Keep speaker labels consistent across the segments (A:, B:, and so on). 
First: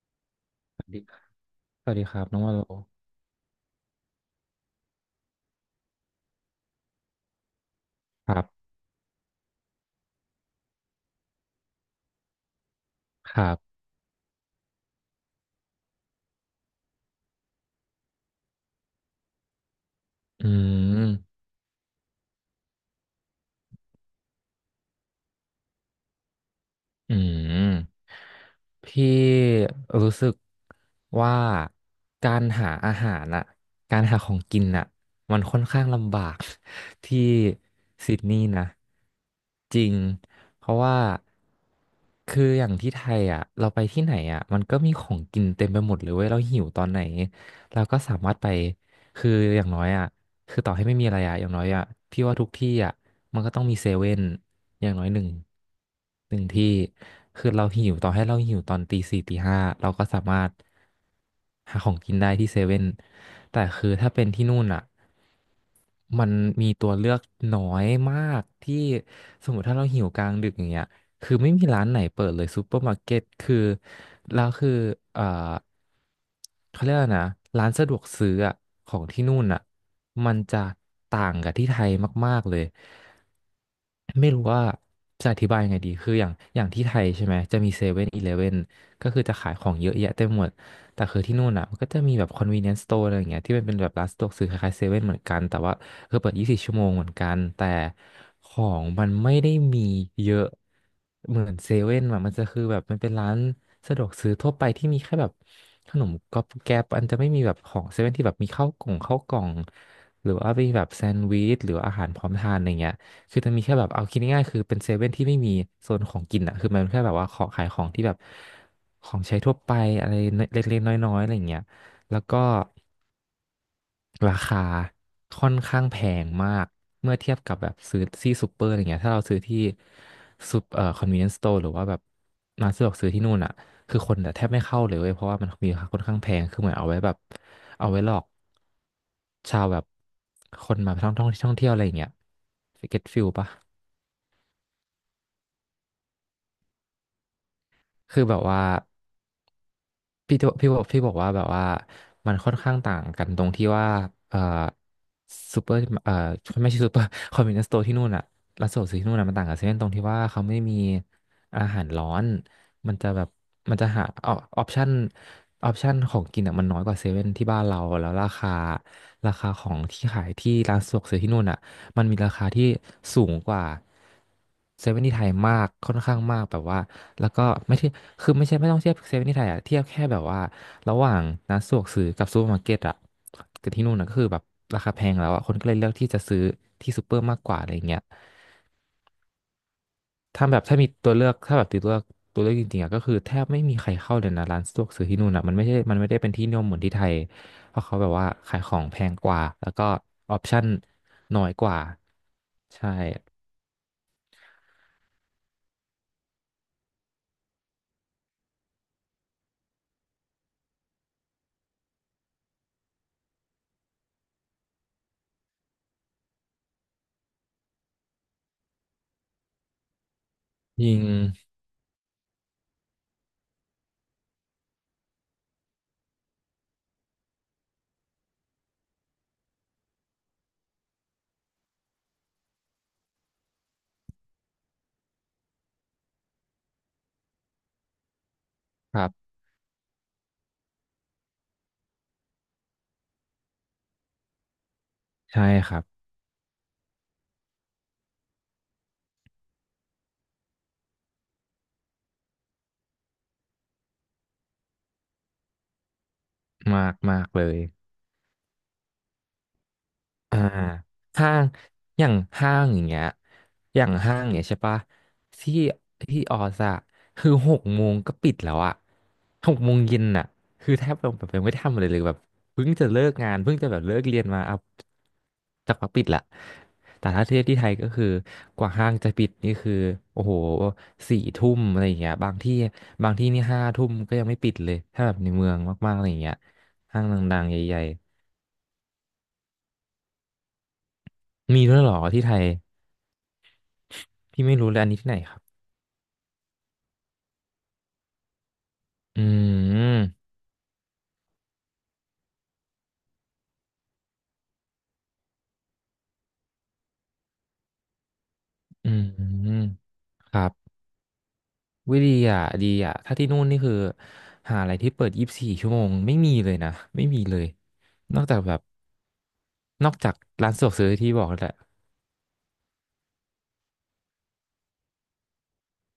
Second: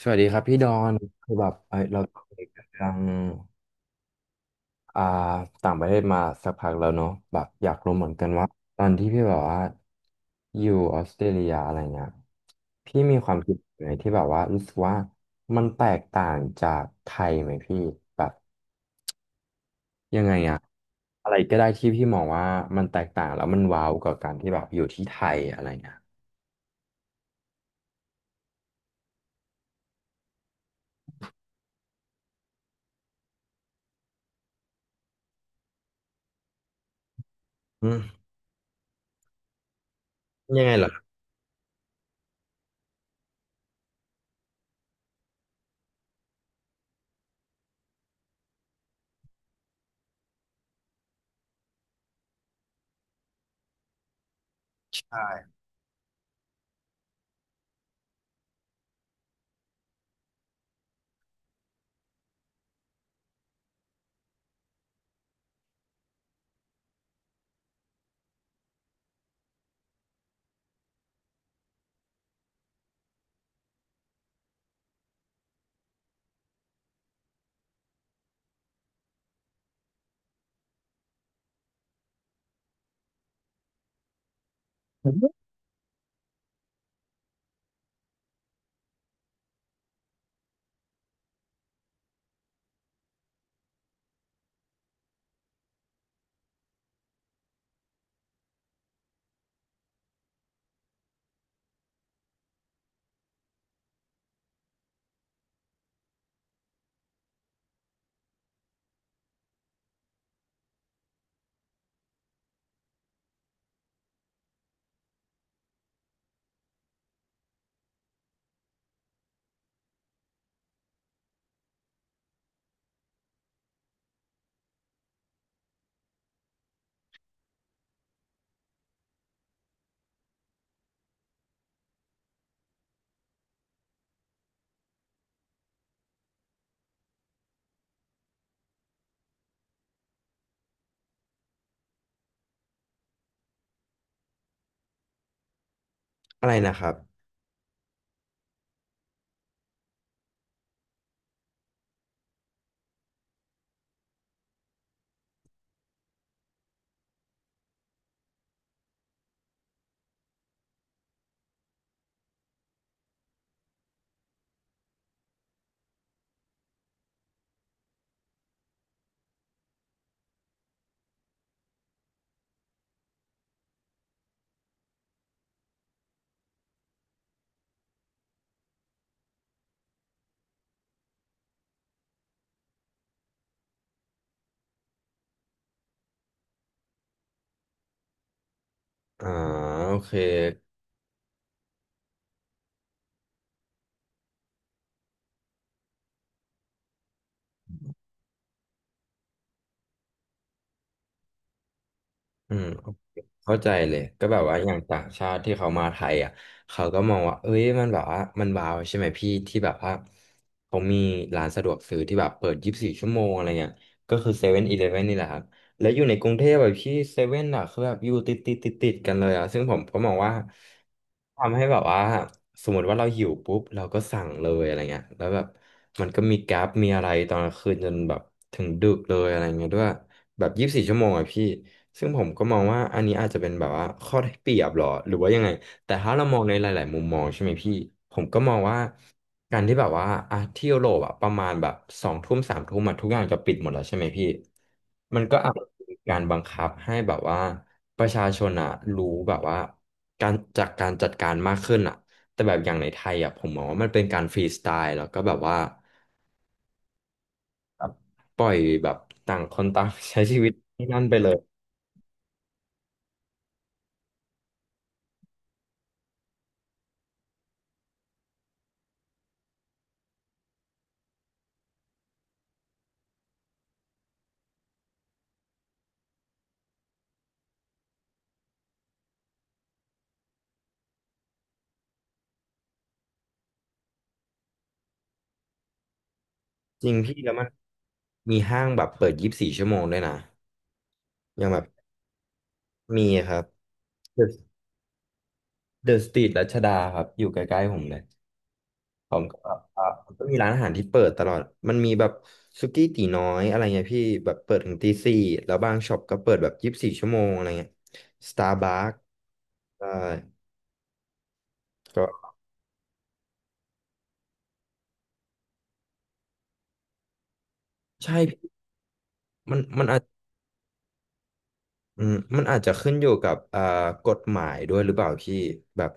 A: สวัสดีครับพี่ดอน
B: ดี
A: คือแบบเอ้
B: ส
A: ย
B: วัส
A: เรา
B: ดีครับ
A: คุ
B: น้อง
A: ย
B: ว่า
A: กั
B: โล
A: นเรื่องอ่าต่างประเทศมาสักพักแล้วเนาะแบบอยากรู้เหมือนกัน
B: ครั
A: ว่า
B: บ
A: ตอนที่พี่แบบว่าอยู่ออสเตรเลียอะไรเงี้ยพี่มีค
B: ค
A: วาม
B: รั
A: คิด
B: บ
A: ไหนที่แบบว่ารู้สึกว่ามันแตกต่างจากไทยไหมพี่แบบยังไง
B: อื
A: อะอะไร
B: ม
A: ก็ได้ที่พี่มองว่ามันแตกต่างแล้วมันว้าวกับการที่แบบอยู่ที่ไทยอะไรเงี้ย
B: อืมพี่รู้สึกว่าการหาอาหารน่ะการหาของกินน่ะมันค่อนข้างลำบาก ที่
A: อืม
B: ซิดนีย์นะจริง
A: ยั
B: เพ
A: งไง
B: ราะ
A: เหรอ
B: ว่าคืออย่างที่ไทยอ่ะเราไปที่ไหนอ่ะมันก็มีของกินเต็มไปหมดเลยเว้ยเราหิวตอนไหนเราก็สามารถไปคืออย่างน้อยอ่ะ คือต่อให้ไม่มีอะไรอะอย่างน้อยอะพี่ว่าทุกที่อะมันก็ต้องมีเซเว่นอย่างน้อยหนึ่งที่คือเราหิวต่อให้เราหิวตอนตีสี่ตีห้าเราก็สามารถหาของกินได้ที่เซเว่นแต่คือถ้าเป็นที่นู่นอะมันมีตัวเลือกน้อยมากที่สมมติถ้าเราหิวกลางดึกอย่างเงี้ยคือไม่มีร้านไหนเปิดเลยซูเปอร์มาร์เก็ตคือแล้วคือเอ่อเขาเรียกว่านะร้านสะดวกซื้ออะของที่นู่นอ่ะ มันจะต่างกับที่ไทยมากๆเลย ไม่รู้ว่าจะอธิบายยังไงดี คืออย่างที่ไทยใช่ไหม จะมีเซเว่นอีเลฟเว่นก็คือจะขายของเยอะแยะเต็มหมด แต่คือที่นู่นอ่ะมันก็จะมีแบบ convenience store อะไรอย่างเงี้ยที่มันเป็นแบบร้านสะดวกซื้อคล้ายๆเซเว่นเหมือนกัน แต่ว่าคือเปิด 24 ชั่วโมงเหมือนกันแต่ของมันไม่ได้มีเยอะเหมือนเซเว่นอะมันจะคือแบบมันเป็นร้านสะดวกซื้อทั่วไปที่มีแค่แบบขนมก๊อบแก๊บอันจะไม่มีแบบของเซเว่นที่แบบมีข้าวกล่อง หรือว่าไปแบบแซนด์วิชหรือว่าอาหารพร้อมทานอะไรเงี้ยคือจะมีแค่แบบเอาคิดง่ายๆคือเป็นเซเว่นที่ไม่มีโซนของกินอ่ะคือมันแค่แบบว่าขอขายของที่แบบของใช้ทั่วไปอะไรเล็กๆน้อยๆอะไรเงี้ยแล้วก็ ราคาค่อนข้างแพงมากเมื่อเทียบกับแบบซื้อที่ซูเปอร์อะไรเงี้ยถ้าเราซื้อที่ซูคอนเวเนซ์สโตร์หรือว่าแบบร้านสะดวกซื้อที่นู่นอ่ะคือคนแทบไม่เข้าเลยเว้ยเพราะว่ามันมีราคาค่อนข้างแพงคือเหมือนเอาไว้แบบเอาไว้หลอกชาวแบบคนมาท่องเที่ยวอะไรอย่างเงี้ยเก็ตฟิลปะ
A: อะไรนะครับ
B: คือแบบว่า พี่บอกว่าแบบว่ามันค่อนข้างต่างกันตรงที่ว่าเอ่อซูเปอร์ไม่ใช่ซูเปอร์คอนเว n เน e s t ์โต ที่นู่นอะร้านสะดวกซื้อที่นู่นอะมันต่างกับเซเว่นตรงที่ว่าเขาไม่มีอาหารร้อนมันจะแบบมันจะหาอปชั่นออปชั่นของกินอะมันน้อยกว่าเซเว่นที่บ้านเราแล้วราคาของที่ขายที่ร้านสะดวกซื้อที่นู่นอะ มันมีราคาที่สูงกว่าเซเว่นที่ไทยมากค่อนข้างมากแบบว่าแล้วก็ไม่ใช่คือไม่ใช่ไม่ต้องเทียบเซเว่นที่ไทยอะเทียบแค่แบบว่าระหว่างร้านสะดวกซื้อกับซูเปอร์มาร์เก็ตอะกับที่นู่นนะก็คือแบบราคาแพงแล้วอะคนก็เลยเลือกที่จะซื้อที่ซูเปอร์มากกว่าอะไรอย่างเงี้ย
A: อ่าโอเค
B: ถ้าแบบถ้ามีตัวเลือกถ้าแบบติดตัวเลือกตัวเลือกจริงๆอะก็คือแทบไม่มีใครเข้าเลยนะร้านสะดวกซื้อที่นู่นอะมันไม่ใช่มันไม่ได้เป็นที่นิยมเหมือนที่ไทยเพราะเขาแบบว่าขายของแพงกว่าแล้วก็ออปชั่นน้อยกว่า
A: อืม
B: ใช่
A: เข้าใจเลยก็แบบว่าอย่างต่างชาติที่เขามาไทยอ่ะเขาก็มองว่าเอ้ยมันแบบว่ามันว้าวใช่ไหมพี่ที่แบบว่าเขามีร้านสะดวกซื้อที่แบบเปิดยี่สิบสี่ชั่วโมงอะไรเงี้ยก็คือเซเว่นอีเลฟเว่นนี่แหละครับ แล้วอยู่ในกรุงเทพแบบที่เซเว่นอ่ะคือแบบอยู่ติดกันเลยอ่ะซึ่งผมก็มองว่า
B: ยิง
A: ทำให้แบบว่าสมมติว่าเราหิวปุ๊บเราก็สั่งเลยอะไรเงี้ยแล้วแบบมันก็มีแก๊ปมีอะไรตอนกลางคืนจนแบบถึงดึกเลยอะไรเงี้ยด้วยแบบยี่สิบสี่ชั่วโมงอ่ะพี่ซึ่งผมก็มองว่าอันนี้อาจจะเป็นแบบว่าข้อได้เปรียบหรอหรือว่ายังไง แต่ถ้าเรามองในหลายๆมุมมองใช่ไหมพี่ผมก็มองว่า
B: ครับ
A: การที่แบบว่าอ่ะที่ยุโรปอะประมาณแบบสองทุ่มสามทุ่มอะทุกอย่างจะปิดหมดแล้วใช่ไหมพี่มันก็
B: ใช่
A: อาจจะ
B: ครับ
A: มีการบังคับให้แบบว่าประชาชนอะรู้แบบว่าการจากการจัดการมากขึ้นอะแต่แบบอย่างในไทยอะผมมองว่ามันเป็นการฟรีสไตล์แล้วก็แบบว่า
B: มากมากเลย
A: แบบปล่อยแบบต่างคนต่างใช้ชี
B: อ่า
A: วิตที่นั่นไปเล
B: ห้า
A: ย
B: งอย่างห้างอย่างเงี้ยอย่างห้างอย่างเงี้ยใช่ปะที่ที่ออสอะคือหกโมงก็ปิดแล้วอะหกโมงเย็นอะคือแทบแบบยังไม่ได้ทำอะไรเลยแบบเพิ่งจะเลิกงานเพิ่งจะแบบเลิกเรียนมาเอาจักักปิดละแต่ถ้าเทียบที่ไทยก็คือกว่าห้างจะปิดนี่คือโอ้โหสี่ทุ่มอะไรอย่างเงี้ยบางที่นี่ห้าทุ่มก็ยังไม่ปิดเลยถ้าแบบในเมืองมากๆอะไรอย่างเงี้ย
A: จริง
B: ห้าง
A: พี่
B: ด
A: แล้ว
B: ั
A: มั
B: ง
A: น
B: ๆใหญ่
A: มีห้างแบบเปิดยี่สิบสี่ชั่วโมงด้วยนะอย่าง
B: ๆ
A: แบ
B: มี
A: บ
B: ด้วยเหรอที่ไทย
A: มีครับ
B: พี่ไม่รู้เลยอันนี้ที่ไหนครับ
A: เดอะสตรีทรัชดาครับอยู่ใกล้ๆผมเลยผ
B: อื
A: มก็แบบอ่ามันก็
B: ม
A: มีร้านอาหารที่เปิดตลอดมันมีแบบสุกี้ตี๋น้อยอะไรเงี้ยพี่แบบเปิดถึงตีสี่แล้วบางช็อปก็เปิดแบบยี่สิบสี่ชั่วโมงอะไรเงี้ยสตาร์บั
B: อื
A: ค
B: มอืม
A: ใช่
B: ครับ วิ
A: ก
B: ดี
A: ็
B: อ่ะดีอ่ะถ้าที่นู่นนี่คือหาอะไรที่เปิด24 ชั่วโมงไม่มีเลยนะ ไม่มีเลย
A: ใช่
B: นอกจา
A: พี่
B: กแบบ
A: มัน
B: นอก
A: อาจ
B: จากร้านสะดวกซื้อที่บอกนั่นแหละ
A: อืมมันอาจจะขึ้นอยู่กับกฎหมายด้วยหรือเปล่าพี่แบบ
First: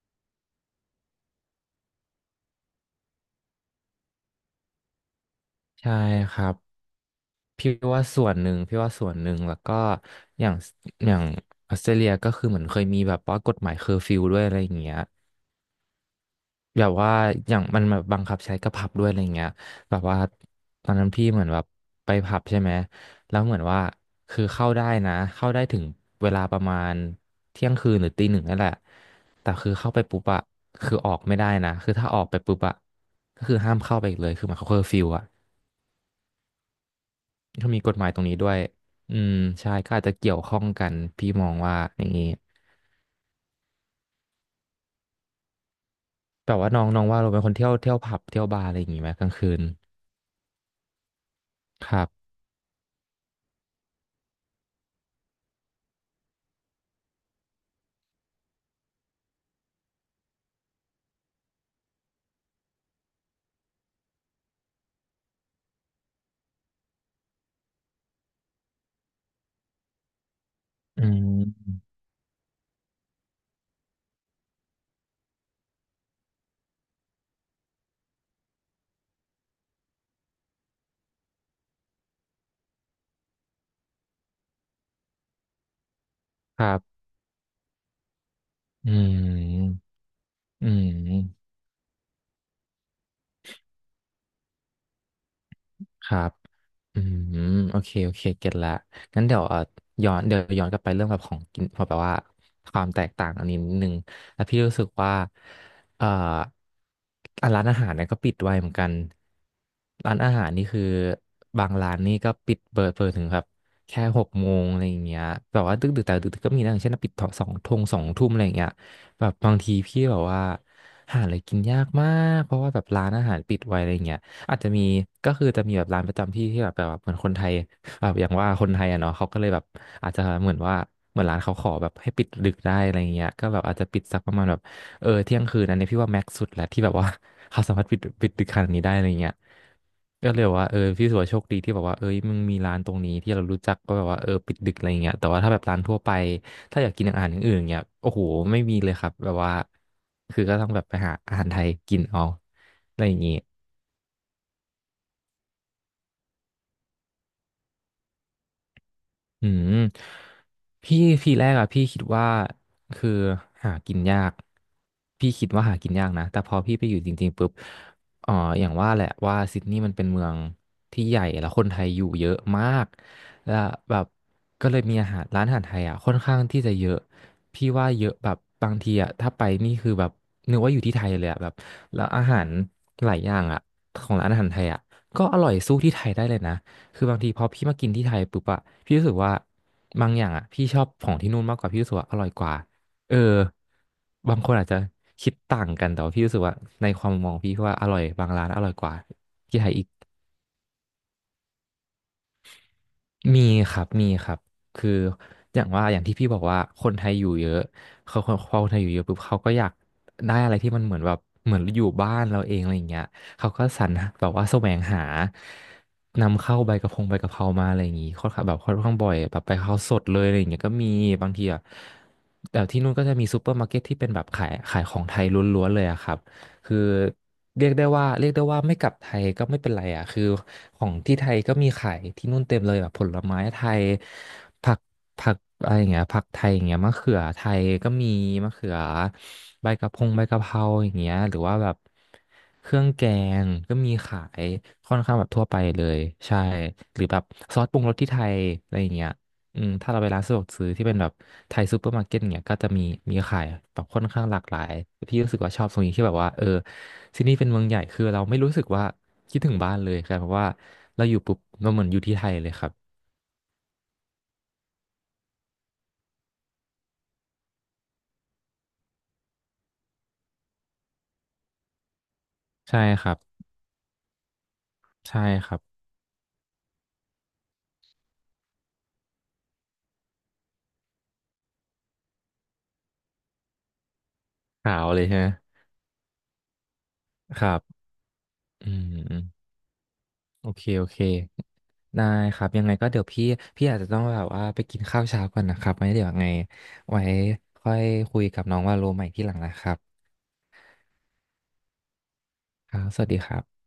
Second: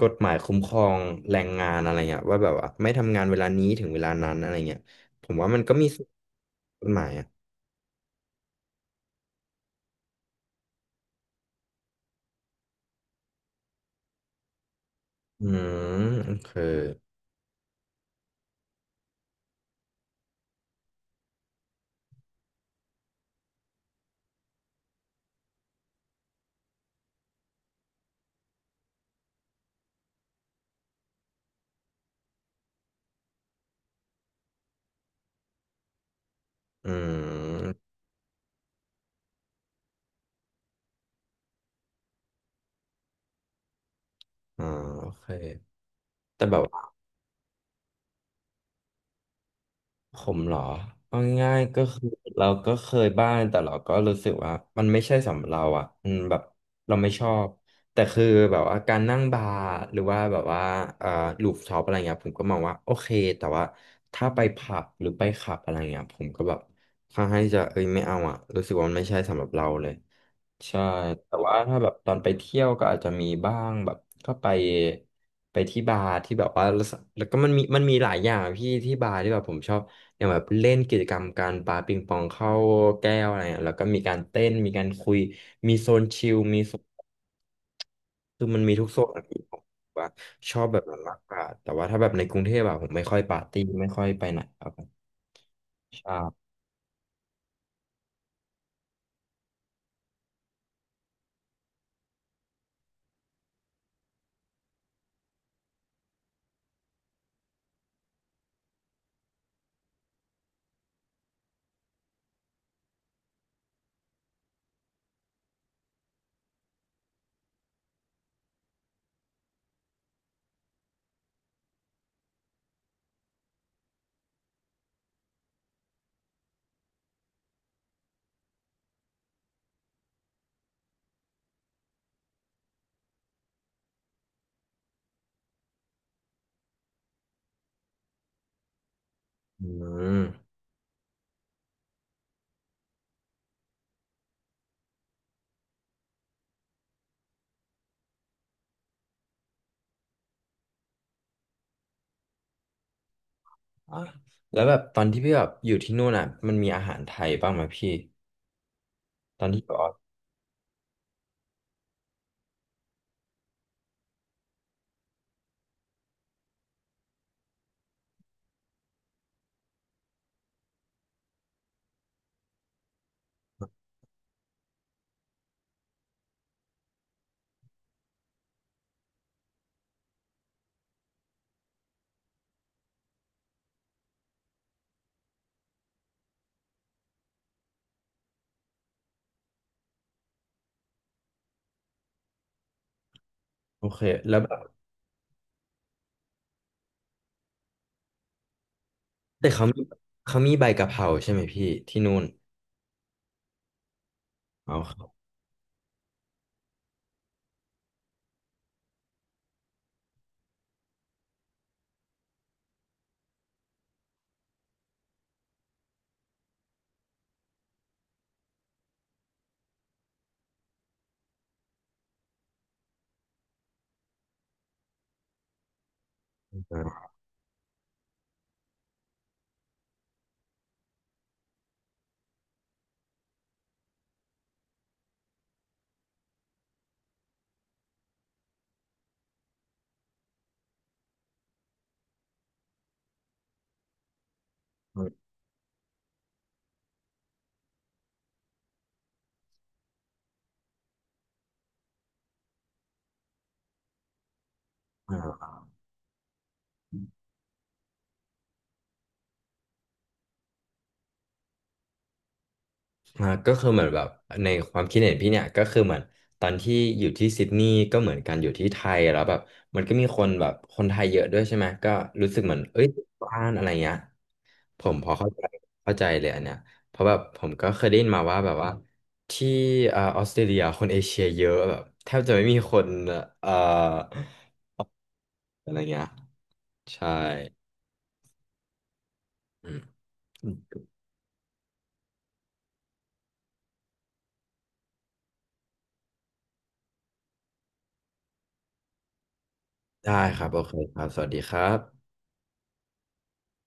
A: กฎหมายคุ้มครองแรงงานอะไรเงี้ยว่าแบบว่าไม่ทำงานเวลานี้ถึงเวลานั้นอะไรเงี้ยผมว่ามันก็มี
B: ใช่
A: ส่วน
B: ครับ
A: กฎหมายอ่ะ
B: พี่ว่าส่วนหนึ่ง พี่ว่าส่วนหนึ่ง แล้วก็อย่างอย่างออสเตรเลียก็คือเหมือนเคยมีแบบว่ากฎหมายเคอร์ฟิวด้วยอะไรอย่างเงี้ย
A: อืมโอเค
B: แบบว่าอย่างมันแบบบังคับใช้กับผับด้วยอะไรเงี้ยแบบว่าตอนนั้นพี่เหมือนแบบไปผับใช่ไหมแล้วเหมือนว่าคือเข้าได้นะเข้าได้ถึงเวลาประมาณเที่ยงคืนหรือตีหนึ่งนั่นแหละแต่คือเข้าไปปุ๊บอะคือออกไม่ได้นะคือถ้าออกไปปุ๊บอะก็คือห้ามเข้าไปอีกเลยคือหมายความเคอร์ฟิวอะ
A: อื
B: เขามีก
A: ม
B: ฎหมายตรงนี้ด้วยอืมใช่ก็อาจจะเกี่ยวข้องกันพี่มองว่าอย่างนี้
A: อ๋อโอเคแต่
B: แบ
A: แบ
B: บ
A: บ
B: ว่าน้
A: ว่า
B: องน้องว่าเราเป็นคนเที่ยวผับเที่ยวบาร์อะไรอย่างงี้ไหมกลางคืน
A: ผมเหรอเอาง่ายๆก็
B: ครั
A: คือ
B: บ
A: เราก็เคยบ้างแต่เราก็รู้สึกว่ามันไม่ใช่สำหรับเราอ่ะอืมแบบเราไม่ชอบแต่คือแบบว่าการนั่งบาร์หรือว่าแบบว่าเอ่อลูฟท็อปอะไรเงี้ยผมก็มองว่าโอเคแต่ว่าถ้าไปผับหรือไปคลับอะไรเงี้ยผมก็แบบค่อนข้างที่จะเอ้ยไม่เอาอ่ะรู้สึกว่ามันไม่ใช่สำหรับเราเลย ใช่
B: อื
A: แต่ว่าถ้าแบ
B: ม
A: บตอนไปเที่ยวก็อาจจะมีบ้างแบบก็ไปที่บาร์ที่แบบว่าแล้วก็มันมีหลายอย่างพี่ที่บาร์ที่แบบผมชอบอย่างแบบเล่นกิจกรรมการปาปิงปองเข้าแก้วอะไรเงี้ยแล้วก็มีการเต้นมีการคุยมีโซนชิลมี
B: ครั
A: โซน
B: บ
A: คือมันมีทุก
B: อื
A: โซนอะพี่ผม
B: ม
A: ว่าชอ
B: อื
A: บแบบนั้นมากกว่า
B: ม
A: แต่ว่าถ้าแบบในกรุงเทพอะผมไม่ค่อยปาร์ตี้ไม่ค่อยไปไหนครับผม
B: ค
A: ใช่
B: รับ อืมโอเคโอเคเก็ตละงั้นเดี๋ยวย้อนเดี๋ยวย้อนกลับไปเรื่องแบบของกินพอแบบว่าความแตกต่างอันนี้นิดนึงแล้วพี่รู้สึกว่าเอ่ออ่ะร้านอาหารเนี่ยก็ปิดไวเหมือนกันร้านอาหารนี่คือบางร้านนี่ก็ปิดเปิดถึงแบบแค่หกโมงอะไรอย่างเงี้ยแบบว่าดึกดึกแต่ดึกๆก็มีนะอย่างเช่นปิดสองทุ่มอะไรอย่างเงี้ยแบบบางทีพี่แบบว่าหาอะไรกินยากมากเพราะว่าแบบร้านอาหารปิดไวอะไรเงี้ย อาจจะมีก็คือจะมีแบบร้านประจำที่ที่แบบเหมือนคนไทยแบบอย่างว่าคนไทยอ่ะเนาะเขาก็เลยแบบอาจจะเหมือนว่าเหมือนร้านเขาขอแบบให้ปิดดึกได้อะไรเงี้ยก็แบบอาจจะปิดสักประมาณแบบเออเที่ยงคืนอันนี้พี่ว่าแม็กซ์สุดแล้วที่แบบว่า เขาสามารถปิดดึกขนาดนี้ได้อะไรเงี้ย
A: อืม
B: ก็เลยแบบว่าเออพี่สุวาโชคดีที่แบบว่าเอ้ยมึงมีร้านตรงนี้ที่เรารู้จักก็แบบว่าเออปิดดึกอะไรเงี้ยแต่ว่าถ้าแบบร้านทั่วไปถ้าอยากกินอาหารอย่างอื่นเงี้ยโอ้โหไม่มีเลยครับแบบว่าคือก็ต้องแบบไปหาอาหารไทยกินเอาอะไรอย่างงี้
A: อ๋อแล้วแบบตอนที่พี่แบบอยู่ที่นู่นอ่ะมันมีอาหารไทยบ้างไหมพี่ตอ
B: อื
A: นที่ไป
B: ม
A: ออส
B: พี่ทีแรกอะพี่คิดว่าคือหากินยากพี่คิดว่าหากินยากนะแต่พอพี่ไปอยู่จริงๆปุ๊บเอ่ออย่างว่าแหละว่าซิดนีย์มันเป็นเมืองที่ใหญ่แล้วคนไทยอยู่เยอะมากแล้วแบบก็เลยมีอาหารร้านอาหารไทยอะค่อนข้างที่จะเยอะพี่ว่าเยอะแบบบางทีอะถ้าไปนี่คือแบบนึกว่าอยู่ที่ไทยเลยอะแบบแล้วอาหารหลายอย่างอะของร้านอาหารไทยอะก็อร่อยสู้ที่ไทยได้เลยนะ คือบางทีพอพี่มากินที่ไทยปุ๊บอะพี่รู้สึกว่าบางอย่างอะพี่ชอบของที่นู่นมากกว่าพี่รู้สึกว่าอร่อยกว่าเออ
A: โอเคแล้
B: บา
A: ว
B: ง
A: แบ
B: คน
A: บ
B: อาจจะคิดต่างกันแต่ว่าพี่รู้สึกว่าในความมองพี่ว่าอร่อยบางร้านอร่อยกว่า
A: แต่
B: ที่
A: เขา
B: ไทย
A: มี
B: อีก
A: ใบกะเพราใช่ไหมพี่ที่นู่น
B: มีครับ มีครับ
A: เอา
B: คือ
A: เข้า
B: อย่างว่าอย่างที่พี่บอกว่าคนไทยอยู่เยอะเขาคนพอคนไทยอยู่เยอะปุ๊บเขาก็อยากได้อะไรที่มันเหมือนแบบเหมือนอยู่บ้านเราเองอะไรอย่างเงี้ยเขาก็สรรหาแบบว่าแสวงหานำเข้าใบกระพงใบกะเพรามาอะไรอย่างงี้ค่อนข้างแบบค่อนข้างบ่อยแบบไปเขราสดเลยอะไรอย่างเงี้ยก็มีบางทีอ่ะแต่ที่นู่นก็จะมีซูเปอร์มาร์เก็ตที่เป็นแบบขายของไทยล้วนๆเลยอะครับ
A: ม
B: คือ
A: า
B: เรียกได้ว่าไม่กลับไทยก็ไม่เป็นไรอ่ะคือของที่ไทยก็มีขายที่นู่นเต็มเลยแบบผลไม้ไทยผักผักอะไรอย่างเงี้ยผักไทยอย่างเงี้ยมะเขือไทยก็มีมะเขือใบกะเพรงใบกะเพราอย่างเงี้ยหรือว่าแบบเครื่องแกงก็มีขายค่อนข้างแบบทั่วไปเลยใช่หรือแบบซอสปรุงรสที่ไทยอะไรอย่างเงี้ย อืมถ้าเราไปร้านสะดวกซื้อที่เป็นแบบไทยซูเปอร์มาร์เก็ตเนี่ยก็จะมีมีขายแบบค่อนข้างหลากหลาย
A: อ่
B: พี่รู้สึก
A: า
B: ว่าชอบตรงนี้ที่แบบว่าเออที่นี่เป็นเมืองใหญ่คือเราไม่รู้สึกว่าคิดถึงบ้านเลยครับเพราะว่าเราอยู่ปุ๊บเราเหมือนอยู่ที่ไทยเลยครับ
A: ก็คือเหมือนแบบในความคิดเห็นพี่เนี่ยก็คือเหมือนตอนที่อยู่ที่ซิดนีย์ก็เหมือนกันอยู่ที่ไทยแล้วแบบมันก็มีคนแบบคนไทยเยอะด้วยใช่ไหมก็รู้สึกเหมือน
B: ใช่
A: เอ้ย
B: ครับ
A: บ้านอะไรเงี้ย ผมมพอ
B: ใช่
A: เข้าใจ
B: ครับ
A: เข้าใจเลยอันเนี้ยเพราะแบบผมก็เคยได้ยินมาว่าแบบว่าที่ออสเตรเลียคนเอเชียเยอะแบบแทบจะไม่มีคนเอ่อ
B: ขาวเลยใช่ไหม
A: อะไรเงี้ยใช่
B: ครับอืมอืม
A: อืม
B: โอเคโอเคได้ครับยังไงก็เดี๋ยวพี่อาจจะต้องแบบว่าไปกินข้าวเช้าก่อนนะครับไว้เดี๋ยวยังไงไว้ค่อยคุยกับน้องว่าโลใหม่ที่หลังนะครับ
A: ได้ครับโอเคครับสวัสดีครับ
B: ครับสวัสดีครับ